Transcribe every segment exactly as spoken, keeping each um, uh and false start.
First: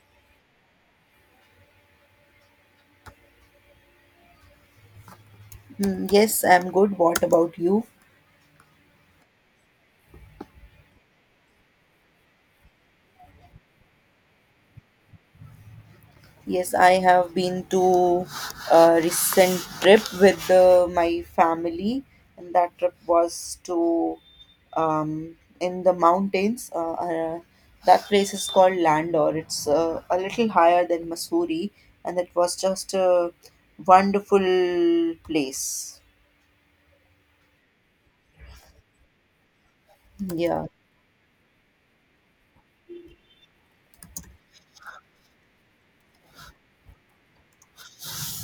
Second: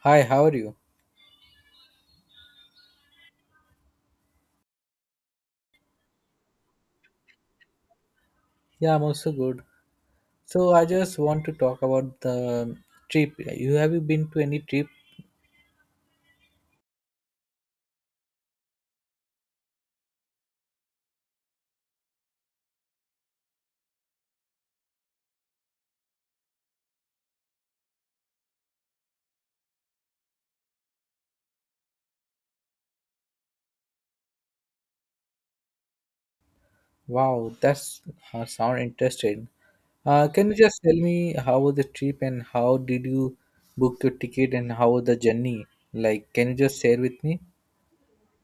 Hi, how are you? Hmm, Yes, I'm good. What about you? Yeah, I'm also good. So I just want to talk about the trip. You have you been to any trip? Yes, I have been to a recent trip with uh, my family, and that trip was to um, in the mountains. Uh, uh, that place is called Landor. It's uh, a little higher than Missouri, and it was just a wonderful place. Wow, that's uh, sound interesting. Uh, can you Yeah. just tell me how was the trip and how did you book your ticket and how was the journey? Like, can you just share with me?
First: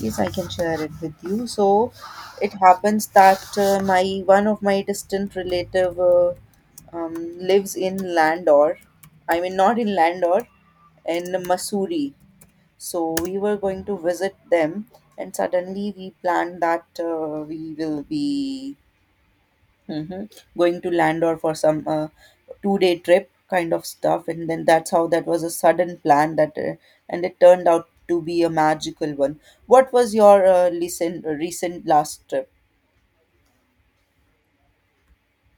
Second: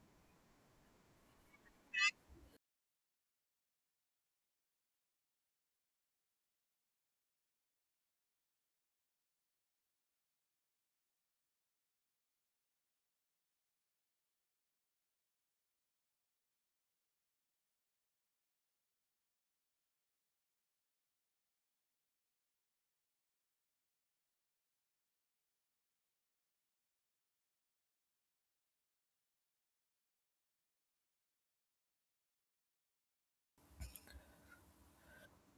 Yes, I can share it with you. So, it happens that uh, my one of my distant relative uh, um, lives in Landor. I mean, not in Landor, in Masuri. So we were going to visit them, and suddenly we planned that uh, we will be. Mhm. Going to Landor for some uh, two-day trip kind of stuff, and then that's how that was a sudden plan that, uh, and it turned out to be a magical one. What was your uh, recent uh, recent last trip?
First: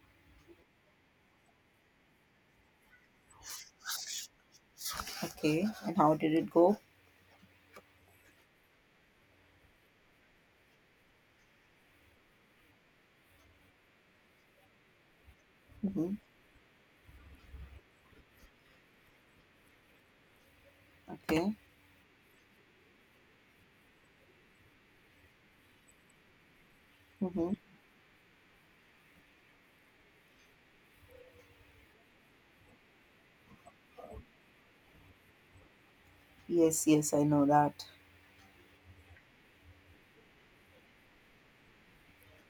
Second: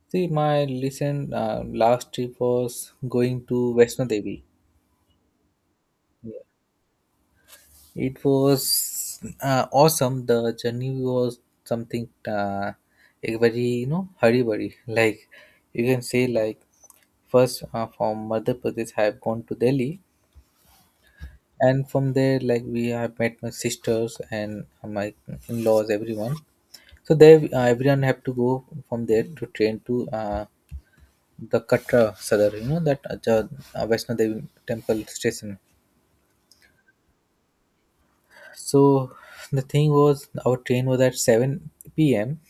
See, my recent uh, last trip was going to Vaishno Devi. Okay, and how did it go? It was uh, awesome. The journey was something uh, a very you know hurry burry. Like you can Mm-hmm. say like first uh, from Madhya Pradesh I have gone to Delhi, Okay. and from there like we have met my sisters and my in-laws, everyone. So there Mm-hmm. uh, everyone have to go from there to train to uh, the Katra Sadar. You know that uh, Ja- uh, Vaishno Devi temple station. Yes, yes, I know that. So the thing was, our train was at seven p m.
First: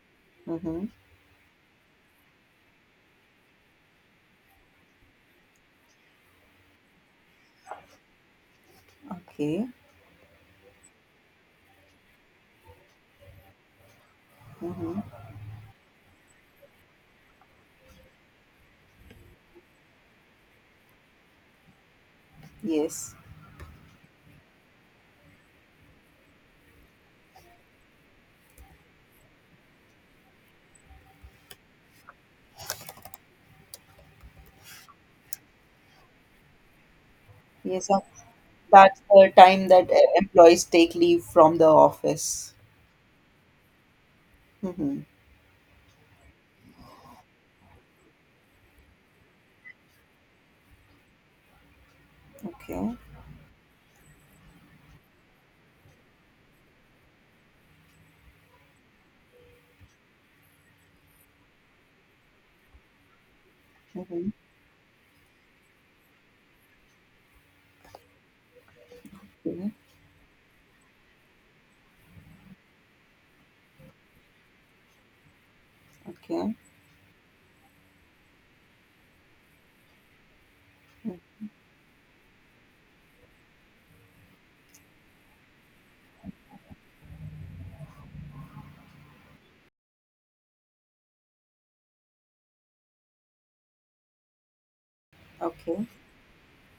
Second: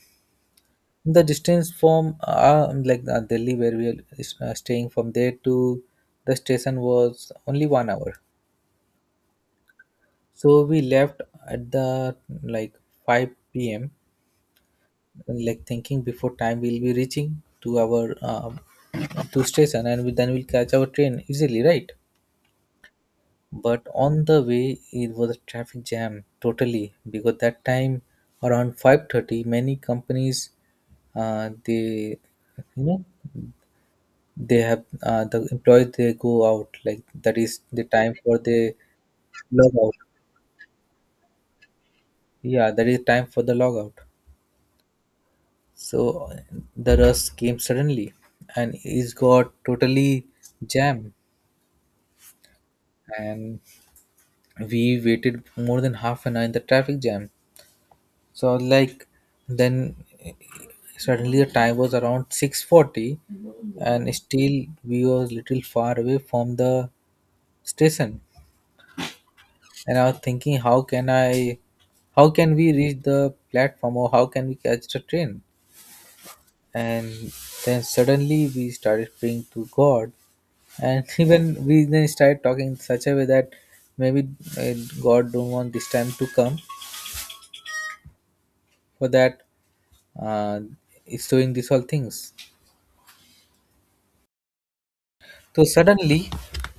Mm-hmm. The distance from uh, um, like uh, Delhi, where we are uh, staying from there to the station was only one hour. Okay. So we left at the like five p m. Mm-hmm. Like thinking before time we'll be reaching to our um, to station, and we, then we'll catch our train easily, right? Yes, But on the way it was a traffic jam totally because that time around five thirty many companies uh, they you know they have uh, the employees they go out, like that is the yes, I- time for the that's the time log that out, uh, employees take leave from the office. yeah, that is time for the log out. Mm-hmm. So the rust came suddenly and it got totally jammed, Okay. and we waited more than half an hour in the traffic jam. So I was like, then suddenly the time was around six forty and Mm-hmm. still we were little far away from the station. Okay. And I was thinking, how can I, how can we reach the platform or how can we catch the train? Okay. And then suddenly we started praying to God, and even we then started talking in such a way that maybe uh, God don't want this time to come for that. Uh, it's doing these all things. So Okay. suddenly,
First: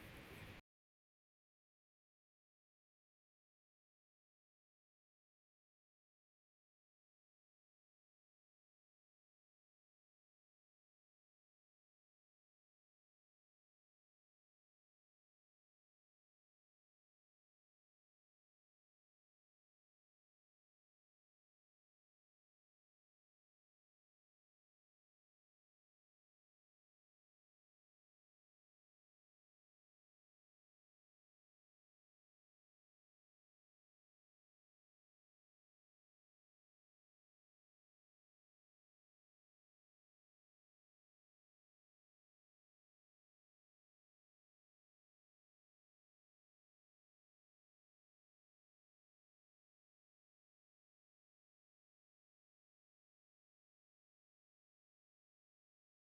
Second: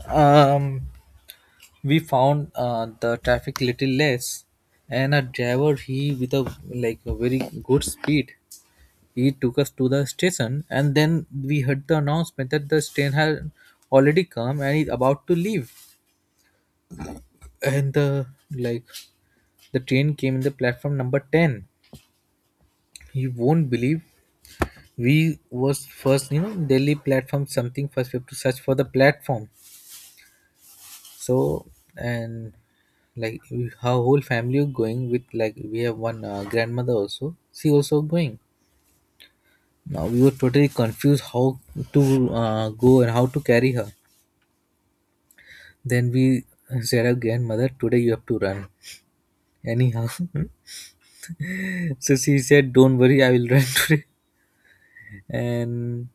um, we found uh, the traffic little less, and a driver, he with a like a very good speed, he took us to the station, and then we heard the announcement that the train had already come and is about to leave. And the like, the train came in the platform number ten. You won't believe, we was first, you know, Delhi platform something. First, we have to search for the platform. So, and like, we- her whole family were going with, like we have one uh, grandmother also. She also going. Now we were totally confused how to uh, go and how to carry her. Then we said again, "Mother, today you have to run. Anyhow." So she said, "Don't worry, I will run today." And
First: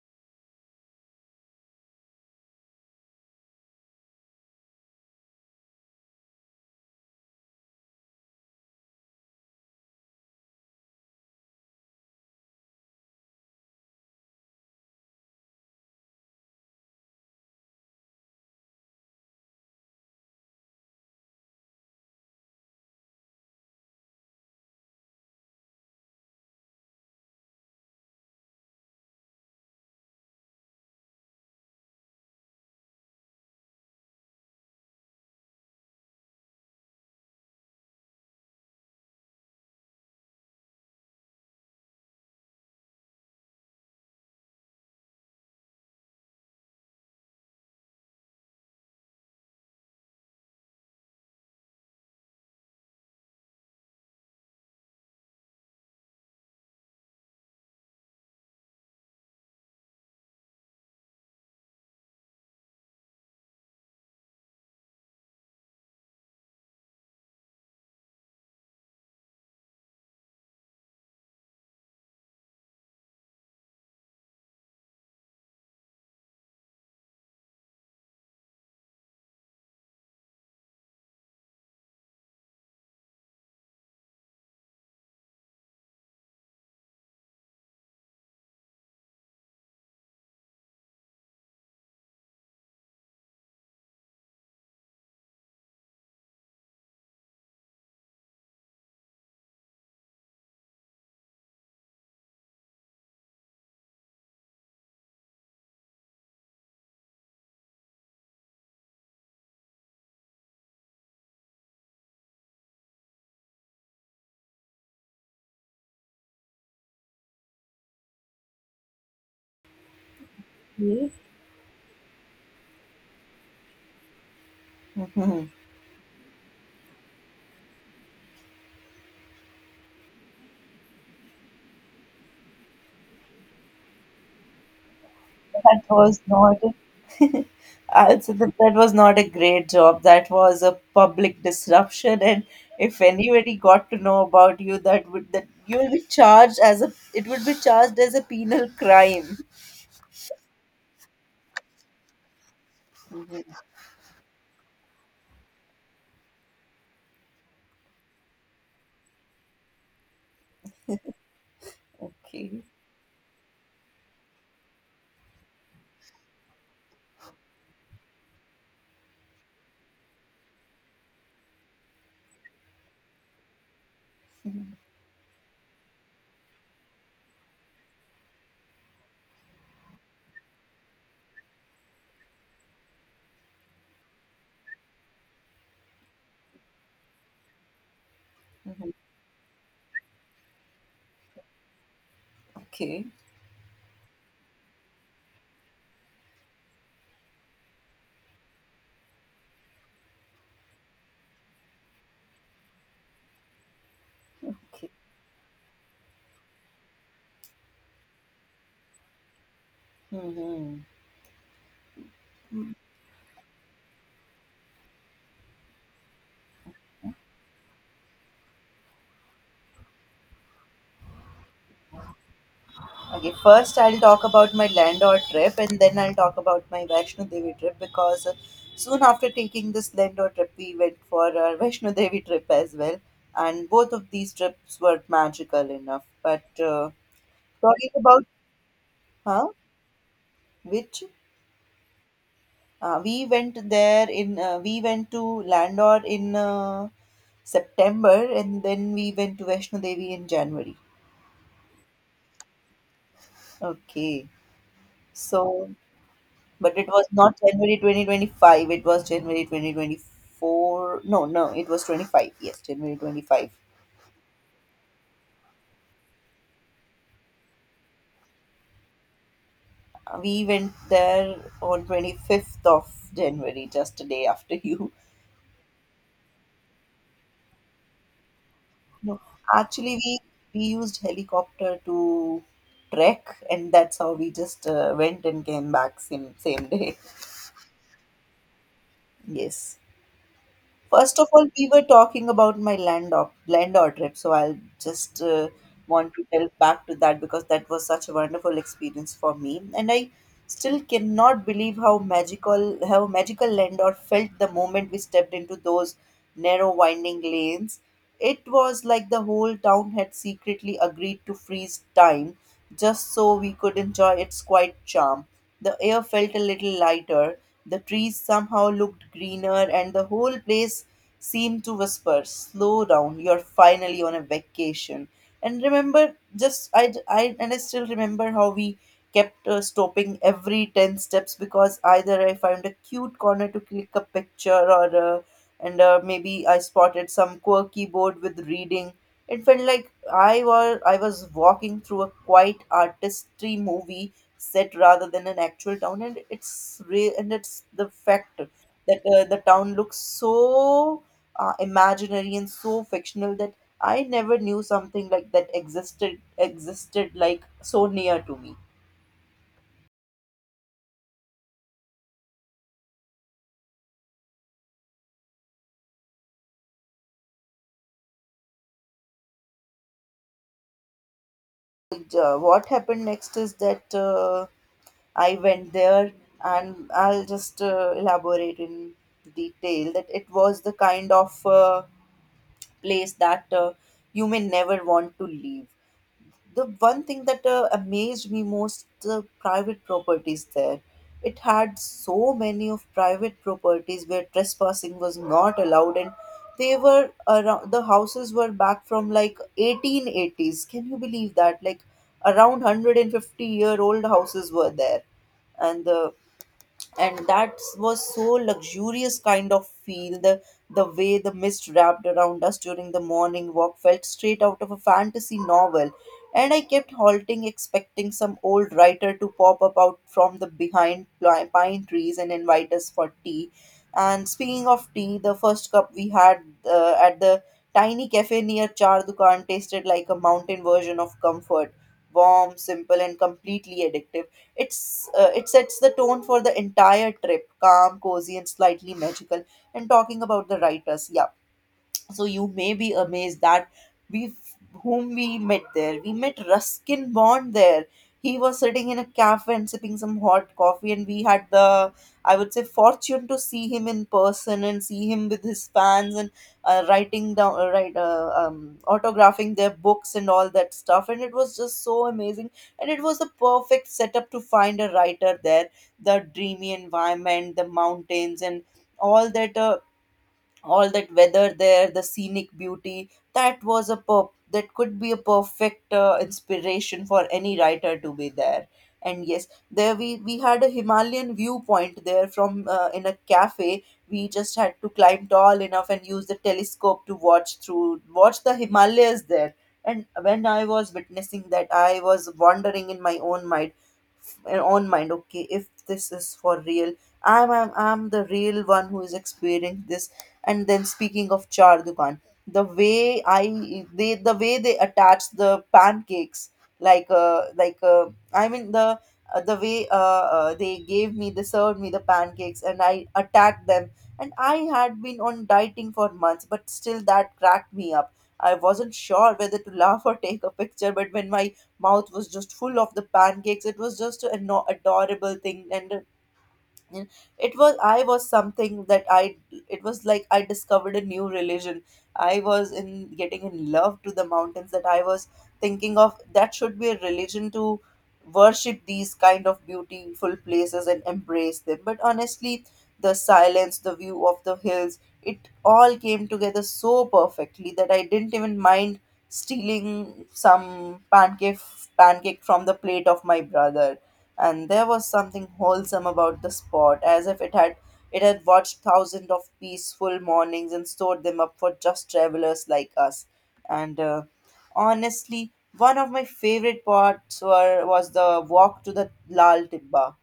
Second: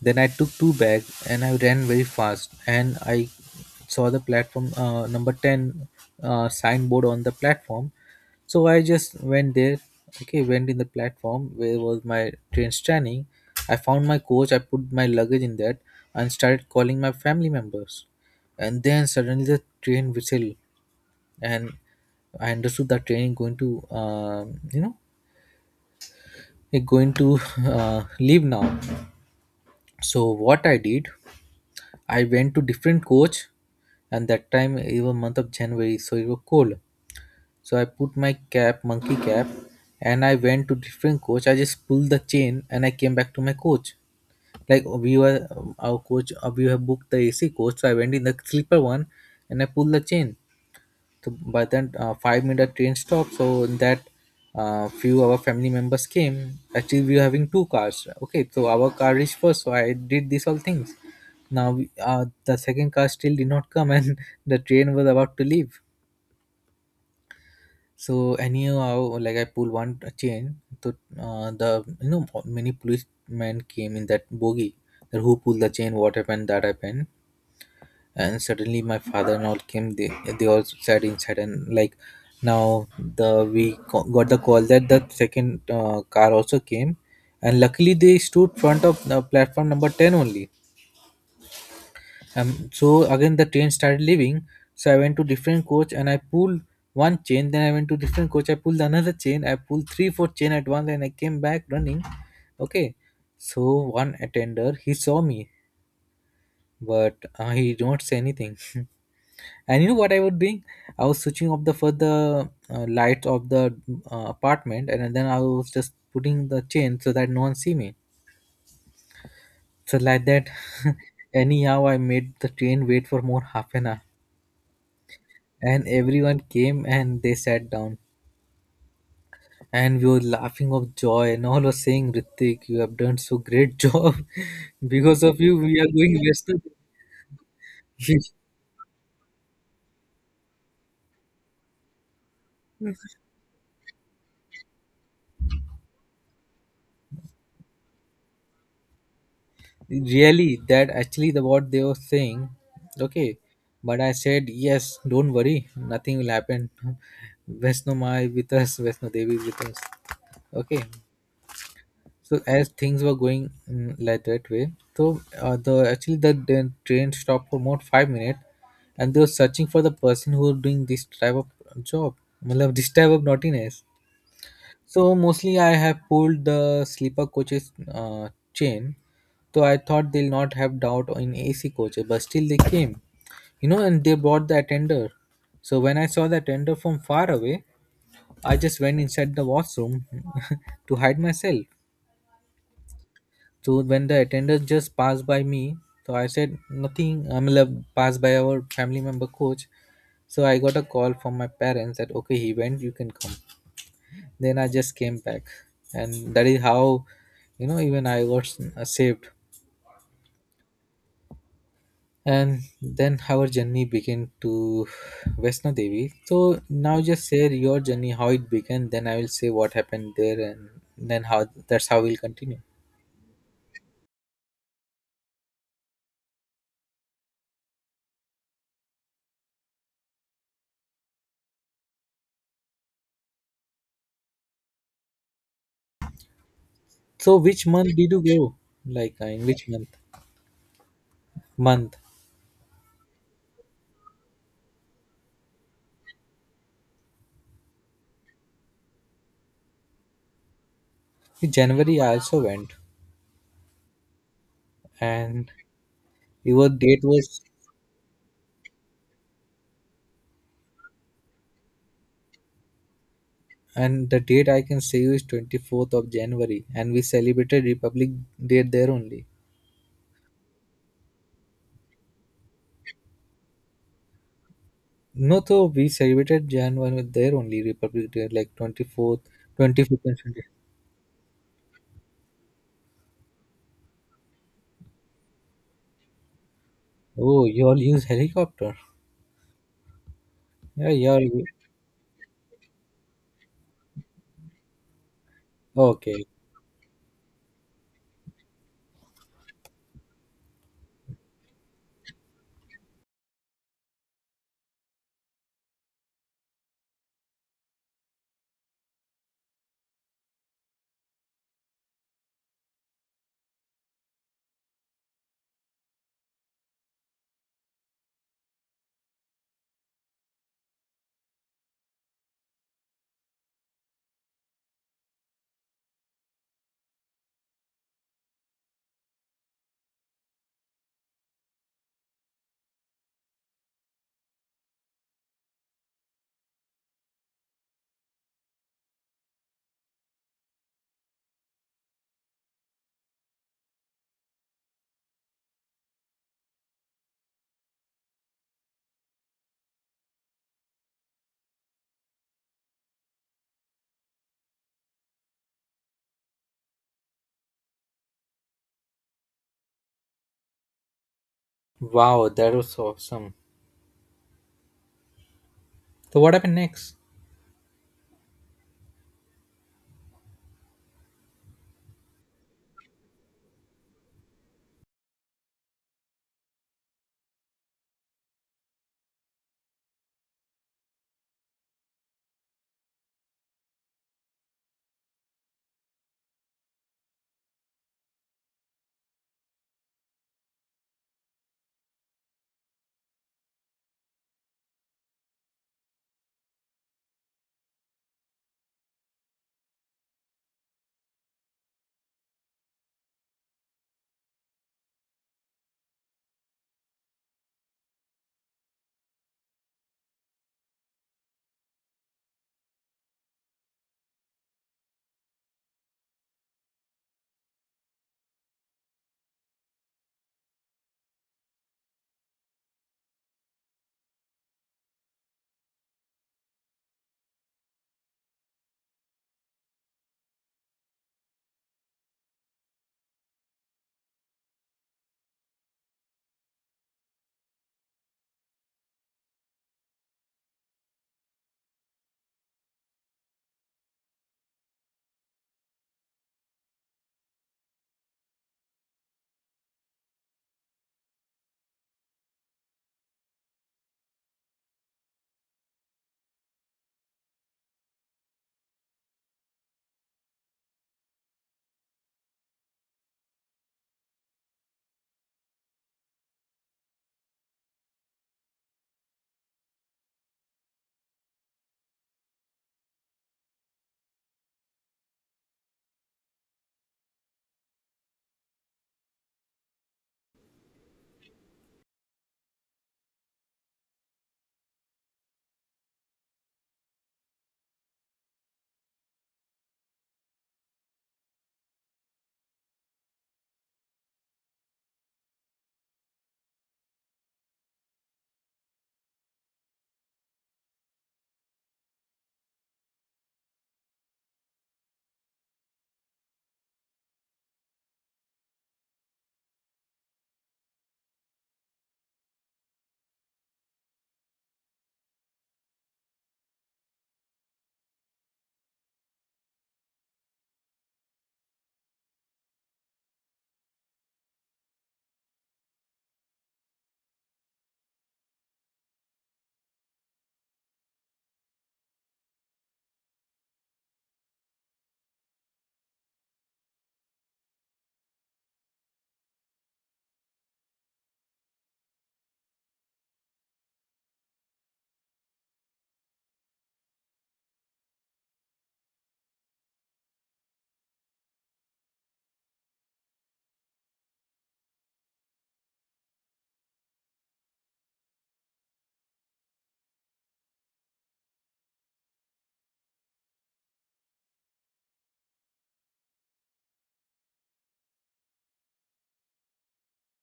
then I took two bags and I ran very fast. And I saw the platform uh, number ten uh, signboard on the platform. So I just went there. Okay, went in the platform where was my train standing. I found my coach. I put my luggage in that and started calling my family members. And then suddenly the train whistled, and I understood that train is going to um you know it going to uh, leave now. So what I did, I went to different coach, and that time it was month of January, so it was cold. So I put my cap, monkey cap, and I went to different coach. I just pulled the chain and I came back to my coach. Like we were um, our coach, uh, we have booked the A C coach, so I went in the sleeper one, and I pulled the chain. So by then, uh, five minute train stop. So in that, uh, few our family members came. Actually, we were having two cars. Okay, so our car reached first. So I did these all things. Now we, uh, the second car still did not come, and the train was about to leave. So anyhow, like I pulled one chain. So uh, the, you know many policemen came in that bogie. That who pulled the chain, what happened, that happened, and suddenly my father and all came, they they all sat inside, and like now the we co- got the call that the second uh, car also came, and luckily they stood front of the platform number ten only. Um, so again the train started leaving. So I went to different coach and I pulled one chain, then I went to different coach, I pulled another chain, I pulled three four chain at once, and I came back running. Okay. So one attender he saw me, but uh, he don't say anything. And you know what I was doing? I was switching off the further uh, lights of the uh, apartment, and then I was just putting the chain so that no one see me. So like that, Yeah. anyhow, I made the train wait for more half an hour, Mhm. and everyone came and they sat down, and we were laughing of joy, and all was saying, "Ritik, you have done so great job. Because of you, we That are going was not western." Uh, so that, that was not a great job. That was a public disruption, and if anybody got to know about you, that would that you will be charged as a, it would be charged as a penal crime. Really, that actually the what they were saying. Okay. Mhm. But I said, "Yes, don't worry, nothing will happen." Vesnoma is with us, Vesno Devi is with us. Okay. So Okay. as things were going, mm, like that way. So uh, the actually the, the train stopped for about five minutes, and they were searching for the person who was doing this type of job, मतलब, this type of naughtiness. So mostly I have pulled the sleeper coaches uh, chain. So I thought they'll not have doubt in A C coaches, but still they came. You know, and they brought the attender. So when I saw the attender from far away, I just Mhm. went inside the washroom to hide myself. Okay. So when the attender just passed by me, so I said nothing. I mean, passed by our family member coach. So I got a call from my parents that okay, he went, you can come. Then I Okay. just came back, and that is how, you know, even I got s- uh, saved. Hmm. And then our journey began to Vesna Devi. So now just share your journey, how it began. Then I will say what happened there, and then how that's how we'll continue. Okay, first I'll talk about my landor trip and then I'll talk about my Vaishno Devi trip because uh, soon after taking this landor trip, we went for our Vaishno Devi trip as well. And both of these trips were magical enough. But uh, So which talking month did you about, go? Like uh, in huh? which month? Which? Month. Uh, we went there in, uh, we went to Landor in uh, September and then we went to Vaishno Devi in January. January. I also went, Okay. and So your but it date was not was, January twenty twenty-five. It was January twenty twenty-four. No, no, it was twenty-five. Yes, January twenty-five. and the date I can say is twenty fourth of January, and we celebrated Republic Day there only. Uh, We went there on twenty-fifth of January, just a day after you. No, so we celebrated January first with their only Republic Day, like twenty fourth, No, actually, twenty fifth, and we twenty. we used helicopter to trek, and that's how we just uh, went and came back same same day. Oh, you all use helicopter. Yes. Yeah, yeah. First of you- all, we were talking about my land or landor trip, so I'll just uh, want Okay. to delve back to that because that was such a wonderful experience for me, and I still cannot believe how magical how magical landor felt the moment we stepped into those narrow winding lanes. It was like the whole town had secretly agreed to freeze time just so we could enjoy its quiet charm. The air felt a little lighter, the trees somehow looked greener, and the whole place seemed to whisper, "Slow down, you're finally on a vacation." And remember, just I, I, and I still remember how we kept uh, stopping every ten steps because either I found a cute corner to click a picture or uh, and uh, maybe I spotted some quirky board with reading. It felt like I was I was walking through a quiet artistry movie set rather than an actual town, and it's re- and it's the fact that uh, the town looks so uh, imaginary and so fictional that I never knew something like that existed existed like so near to me. Wow, that was so awesome. So, what happened next? And, uh, what happened next is that uh, I went there and I'll just uh, elaborate in detail that it was the kind of uh, place that uh, you may never want to leave. The one thing that uh, amazed me most: the private properties there. It had so many of private properties where trespassing was not allowed, and they were around, the houses were back from like eighteen eighties. Can you believe that? Like around one hundred fifty year old houses were there, and the and that was so luxurious kind of feel. The the way the mist wrapped around us during the morning walk felt straight out of a fantasy novel, and I kept halting, expecting some old writer to pop up out from the behind pli- pine trees and invite us for tea. And speaking of tea, the first cup we had uh, at the tiny cafe near char dukan tasted like a mountain version of comfort, warm, simple and completely addictive. It's uh, it sets the tone for the entire trip, calm, cozy, and slightly magical. And talking about the writers, yeah, so you may be amazed that we whom we met there. We met Ruskin Bond there. He was sitting in a cafe and sipping some hot coffee, and we had the, I would say, fortune to see him in person and see him with his fans, and uh, writing down, uh, right, uh, um, autographing their books and all that stuff. And it was just so amazing. And it was the perfect setup to find a writer there. The dreamy environment, the mountains, and all that uh, all that weather there, the scenic beauty, that was a per- that could be a perfect uh, inspiration for any writer to be there. And yes, there we we had a Himalayan viewpoint there from uh, in a cafe. We just had to climb tall enough and use the telescope to watch through watch the Himalayas there. And when I was witnessing that, I was wandering in my own mind of uh, own mind, okay, if this is for real, i'm i'm, I'm the real one who is experiencing this. And then speaking of char dukan, the way i they the way they attach the pancakes, like uh like uh I mean the uh, the way uh, uh they gave me, they served me the pancakes and I attacked them. And I had been on dieting for months, but still that cracked me up. I wasn't sure whether to laugh or take a picture, but when my mouth was just full of the pancakes, it was just an adorable thing. And and it was I was something that I it was like I discovered a new religion. I was in getting in love to the mountains, that I was thinking of that should be a religion to worship these kind of beautiful places and embrace them. But honestly, the silence, the view of the hills, it all came together so perfectly that I didn't even mind stealing some pancake pancake from the plate of my brother. And there was something wholesome about the spot, as if it had it had watched thousands of peaceful mornings and stored them up for just travelers like us. And uh, honestly, one of my favorite parts were, was the walk to the Lal Tibba,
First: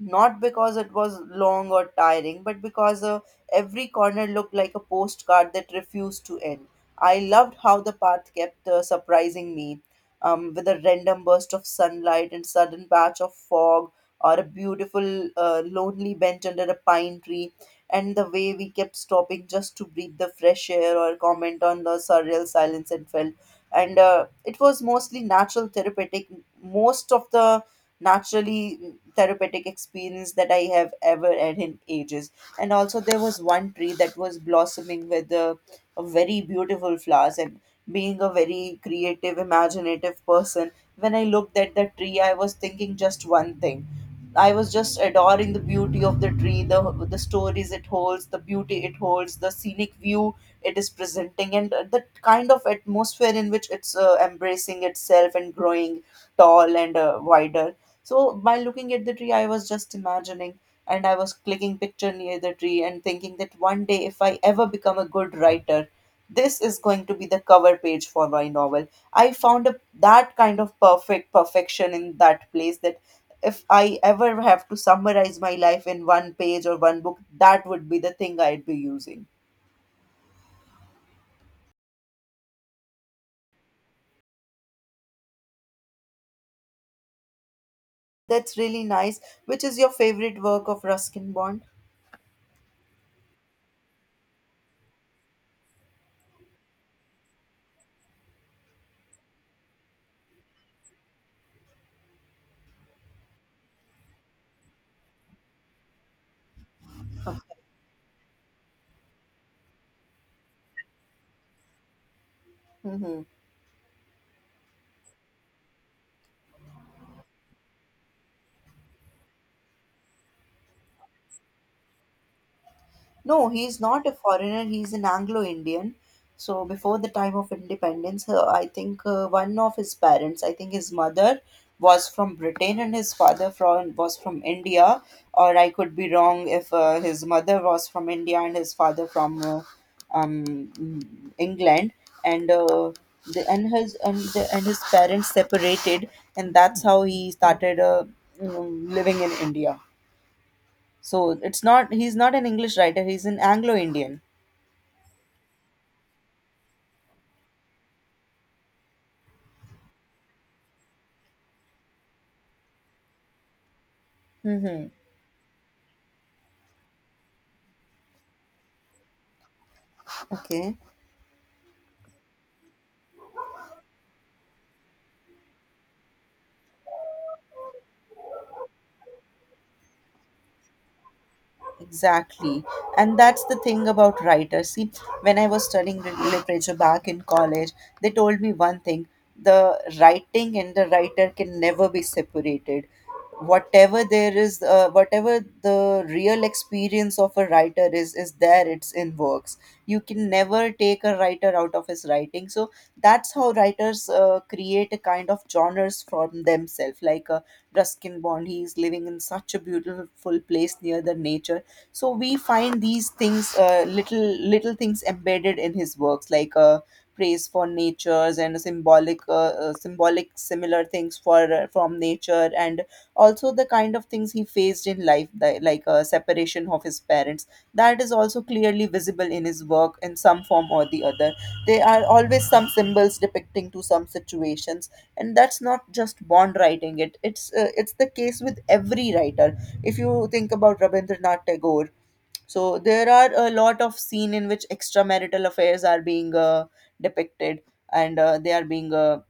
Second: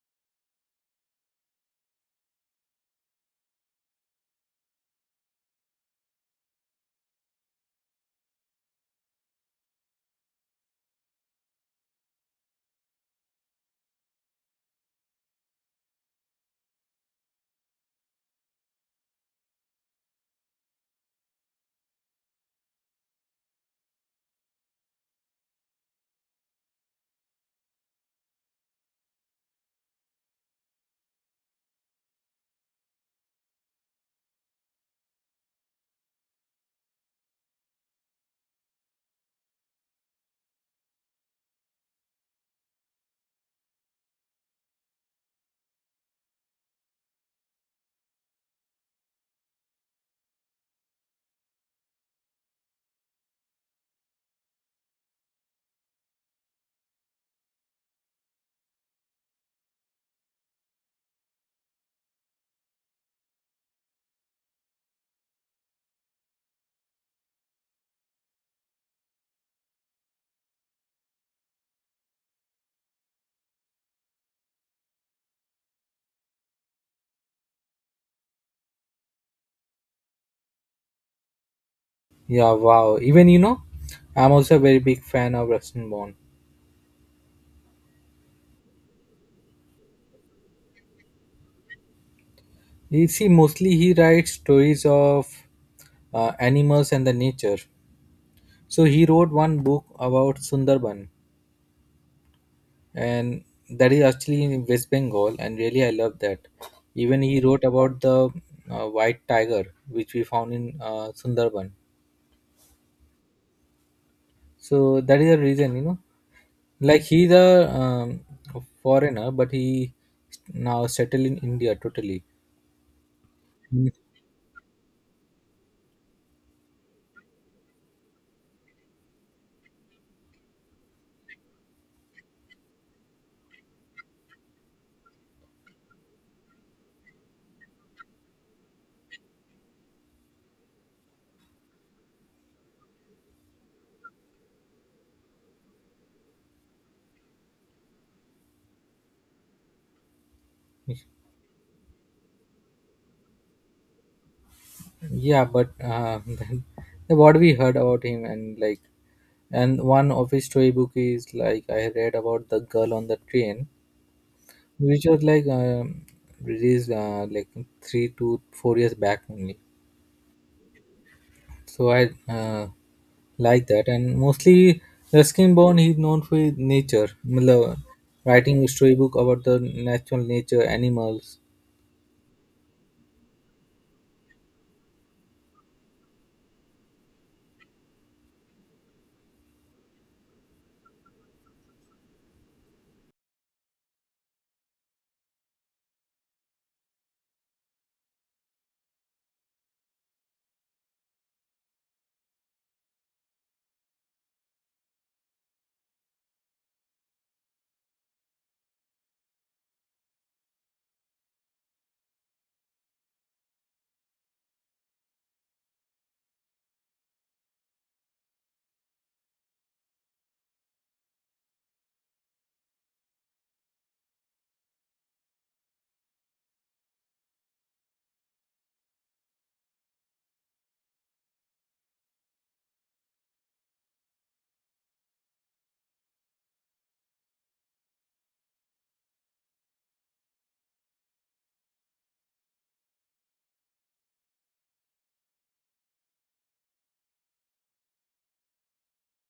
not because it was long or tiring, but because uh, every corner looked like a postcard that refused to end. I loved how the path kept uh, surprising me, um, with a random burst of sunlight and sudden patch of fog or a beautiful uh, lonely bench under a pine tree. And the way we kept stopping just to breathe the fresh air or comment on the surreal silence, it felt, and uh, it was mostly natural therapeutic most of the naturally therapeutic, experience that I have ever had in ages. And also there was one tree that was blossoming with uh, a very beautiful flowers. And being a very creative, imaginative person, when I looked at the tree, I was thinking just one thing. I was just adoring the beauty of the tree, the the stories it holds, the beauty it holds, the scenic view it is presenting, and the kind of atmosphere in which it's uh, embracing itself and growing tall and uh, wider. So by looking at the tree, I was just imagining, and I was clicking picture near the tree and thinking that one day, if I ever become a good writer, this is going to be the cover page for my novel. I found a, that kind of perfect perfection in that place, that if I ever have to summarize my life in one page or one book, that would be the thing I'd be using. Yeah, wow. Even, you know, I'm also a very big fan of Rustin Bond. That's really nice. Which is your favorite work of Ruskin Bond? You see, mostly he writes stories of uh, animals and the nature. So, he wrote one book about Sundarban, and that is actually in West Bengal, and really I love that. Even he wrote about the uh, white tiger, which we found in uh, Sundarban. Hmm. So that is the reason, you know, like he's a um, foreigner, but he now settled in India totally. No, he's Mm. not a foreigner. He's an Anglo-Indian. So before the time of independence, uh, I think uh, one of his parents, I think his mother was from Britain and his father from was from India, or I could be wrong if uh, his mother was from India and his father from uh, um, mm, England, and uh, the, and his and the, and his parents separated, and that's how he started uh, mm, living in India. So it's not he's not an English writer, he's an Anglo Indian. Yeah, but uh, then what we heard about him and like, and one of his storybook is like I read about the girl on the train, Mm-hmm. which was like um released uh, like three to four years back only. Okay. So I uh, like that, and mostly Ruskin Bond he's known for his nature, मतलब, writing a storybook about the natural nature, animals. Exactly. And that's the thing about writers. See, when I was studying lit- literature back in college, they told me one thing: the writing and the writer can never be separated. Whatever there is, uh, whatever the real experience of a writer is, is there, it's in works. You can never take a writer out of his writing. So that's how writers uh, create a kind of genres from themselves. Like uh, Ruskin Bond, he's living in such a beautiful place near the nature, so we find these things, uh, little little things embedded in his works, like uh, praise for natures, and symbolic uh, uh, symbolic similar things for uh, from nature. And also the kind of things he faced in life, that, like uh, separation of his parents, that is also clearly visible in his work in some form or the other. There are always some symbols depicting to some situations, and that's not just bond writing, it it's uh, it's the case with every writer. If you think about Rabindranath Tagore, so there are a lot of scene in which extramarital affairs are being uh, depicted and uh, they are being uh,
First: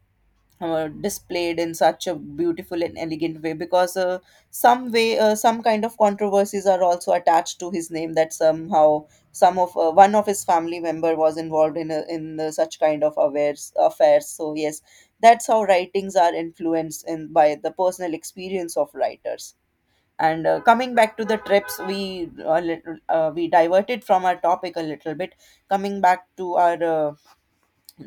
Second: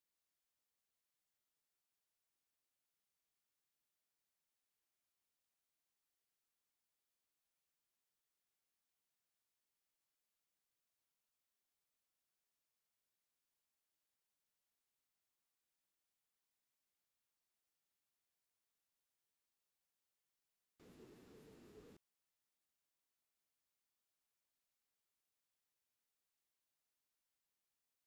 uh, displayed in such a beautiful and elegant way, because uh, some way, uh, some kind of controversies are also attached to his name, that somehow some of uh, one of his family member was involved in a, in uh, such kind of affairs affairs, so yes, that's how writings are influenced in by the personal experience of writers. And uh, coming back to the trips, we uh, lit- uh, we diverted from our topic a little bit. Coming back to our uh,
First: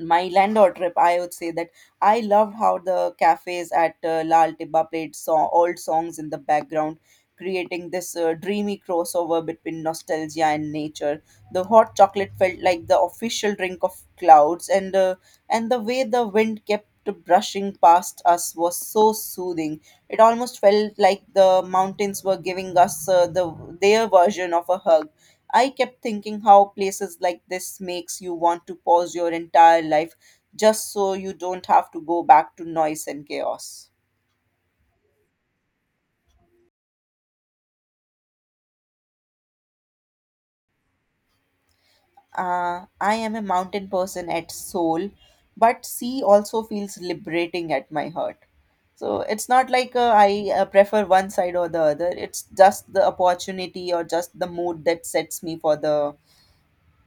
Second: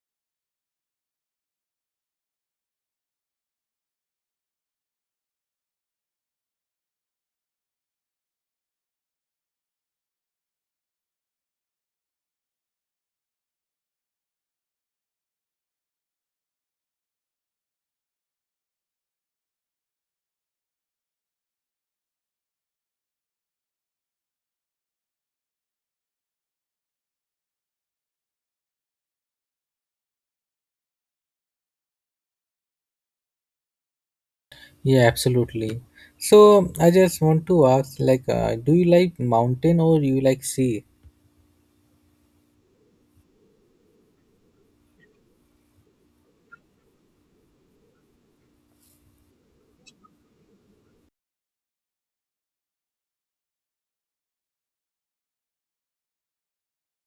my landlord trip, I would say that I loved how the cafes at uh, Lal Tibba played so- old songs in the background, creating this uh, dreamy crossover between nostalgia and nature. The hot chocolate felt like the official drink of clouds, and uh, and the way the wind kept brushing past us was so soothing. It almost felt like the mountains were giving us uh, the their version of a hug. I kept thinking how places like this makes you want to pause your entire life, just so you don't have to go back to noise and chaos. Yeah, absolutely. So I just want to ask, like, uh, do you like mountain or you like sea? Uh, I am a mountain person at soul, but sea also feels liberating at my heart. So it's not like uh, I uh, prefer one side or the other. It's just the opportunity or just the mood that sets me for the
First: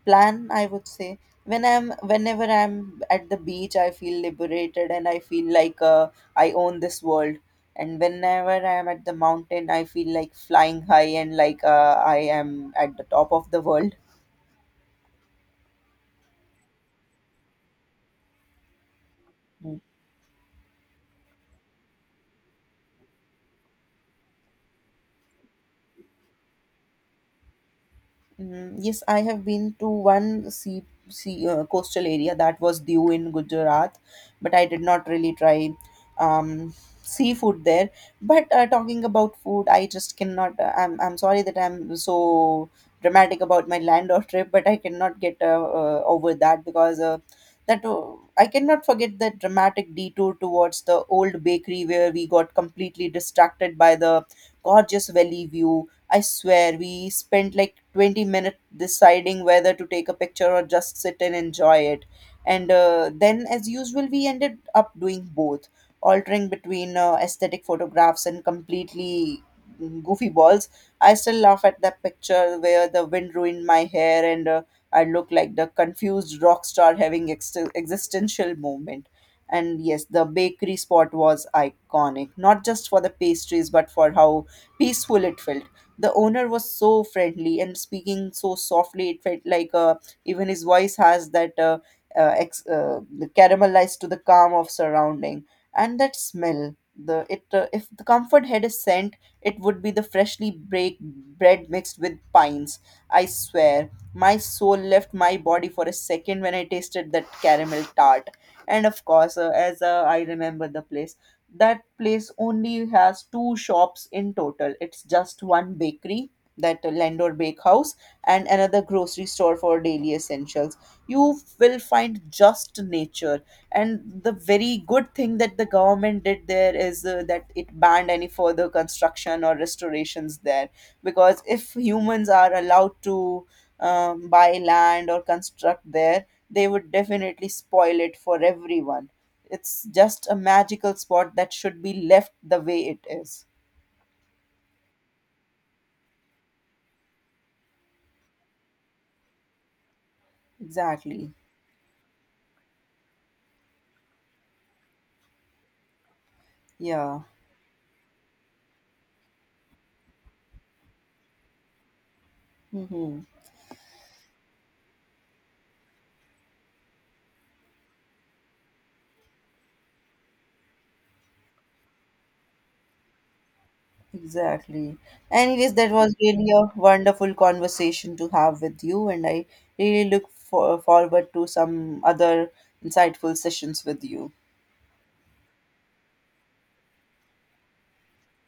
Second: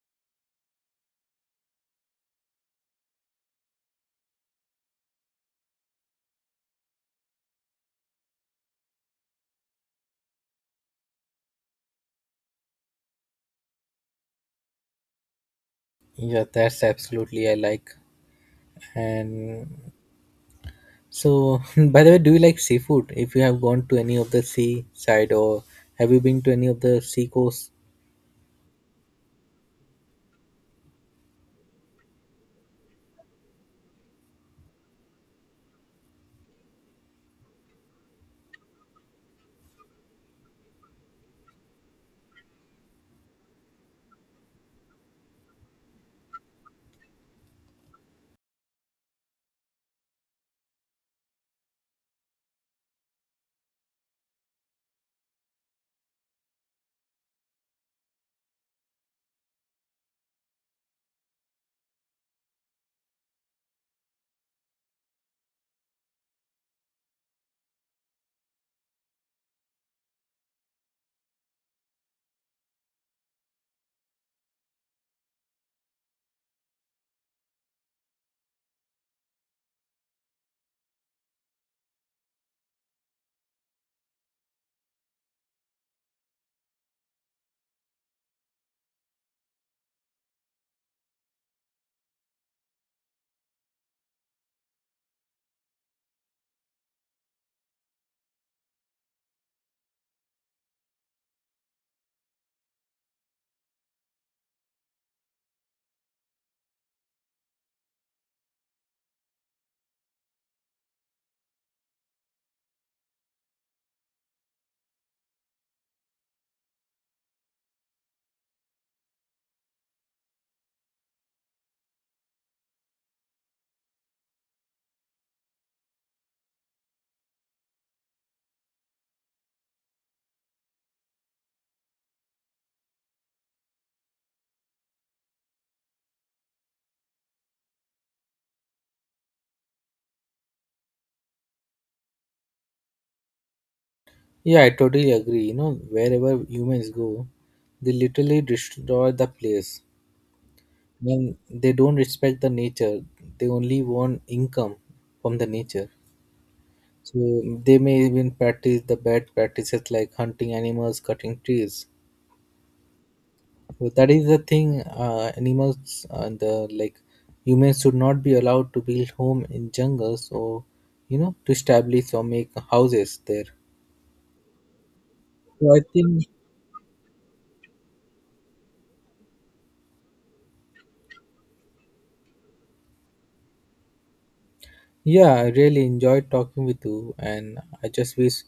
plan, I would say. When i'm whenever i'm at the beach, I feel liberated, and I feel like uh, I own this world. And whenever I'm at the mountain, I feel like flying high, and like uh, I am at the top of the world. Yeah, that's absolutely I like, and so, by the way, do you like seafood? If you have gone to any of the sea side, or have you been to any of the sea coast? Mm, yes, I have been to one sea, sea uh, coastal area. That was due in Gujarat, but I did not really try um, seafood there. But uh, talking about food, I just cannot. Uh, I'm I'm sorry that I'm so dramatic about my land or trip, but I cannot get uh, uh, over that, because uh, that uh, I cannot forget that dramatic detour towards the old bakery where we got completely distracted by the gorgeous valley view. I swear we spent like twenty minutes deciding whether to take a picture or just sit and enjoy it. And uh, then, as usual, we ended up doing both, altering between uh, aesthetic photographs and completely mm, goofy balls. I still laugh at that picture where the wind ruined my hair, and uh, I look like the confused rock star having ex- existential moment. And yes, the bakery spot was iconic, not just for the pastries, but for how peaceful it felt. The owner was so friendly and speaking so softly, it felt like uh, even his voice has that uh, uh, ex- uh, the caramelized to the calm of surrounding. And that smell, the it uh, if the comfort had a scent, it would be the freshly baked bread mixed with pines. I swear my soul left my body for a second when I tasted that caramel tart. And of course, uh, as uh, I remember the place that place only has two shops in total. It's just one bakery, that Landor Bakehouse, and another grocery store for daily essentials. You will find just nature. And the very good thing that the government did there is uh, that it banned any further construction or restorations there. Because if humans are allowed to um, buy land or construct there, they would definitely spoil it for everyone. It's just a magical spot that should be left the way it is. Yeah, I totally agree. You know, wherever humans go, they literally destroy the place. Exactly. When they don't respect the nature, they only want income from the nature. Yeah. So they may even practice the bad practices like hunting animals, cutting trees. Mm-hmm. Well, that is the thing. Uh, animals and the like humans should not be allowed to build home in jungles or, you know to establish or make houses there. Exactly. So Anyways, I that was think really a wonderful conversation to have with you, and I really look for, forward to some other insightful sessions with you. yeah, I really enjoyed talking with you, and I just wish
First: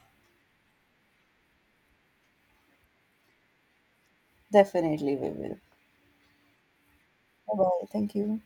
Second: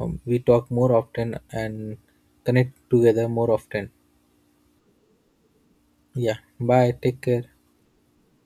um, we talk more often and connect together more often. Definitely, we will. Yeah, bye. Take care. Bye bye. Thank you.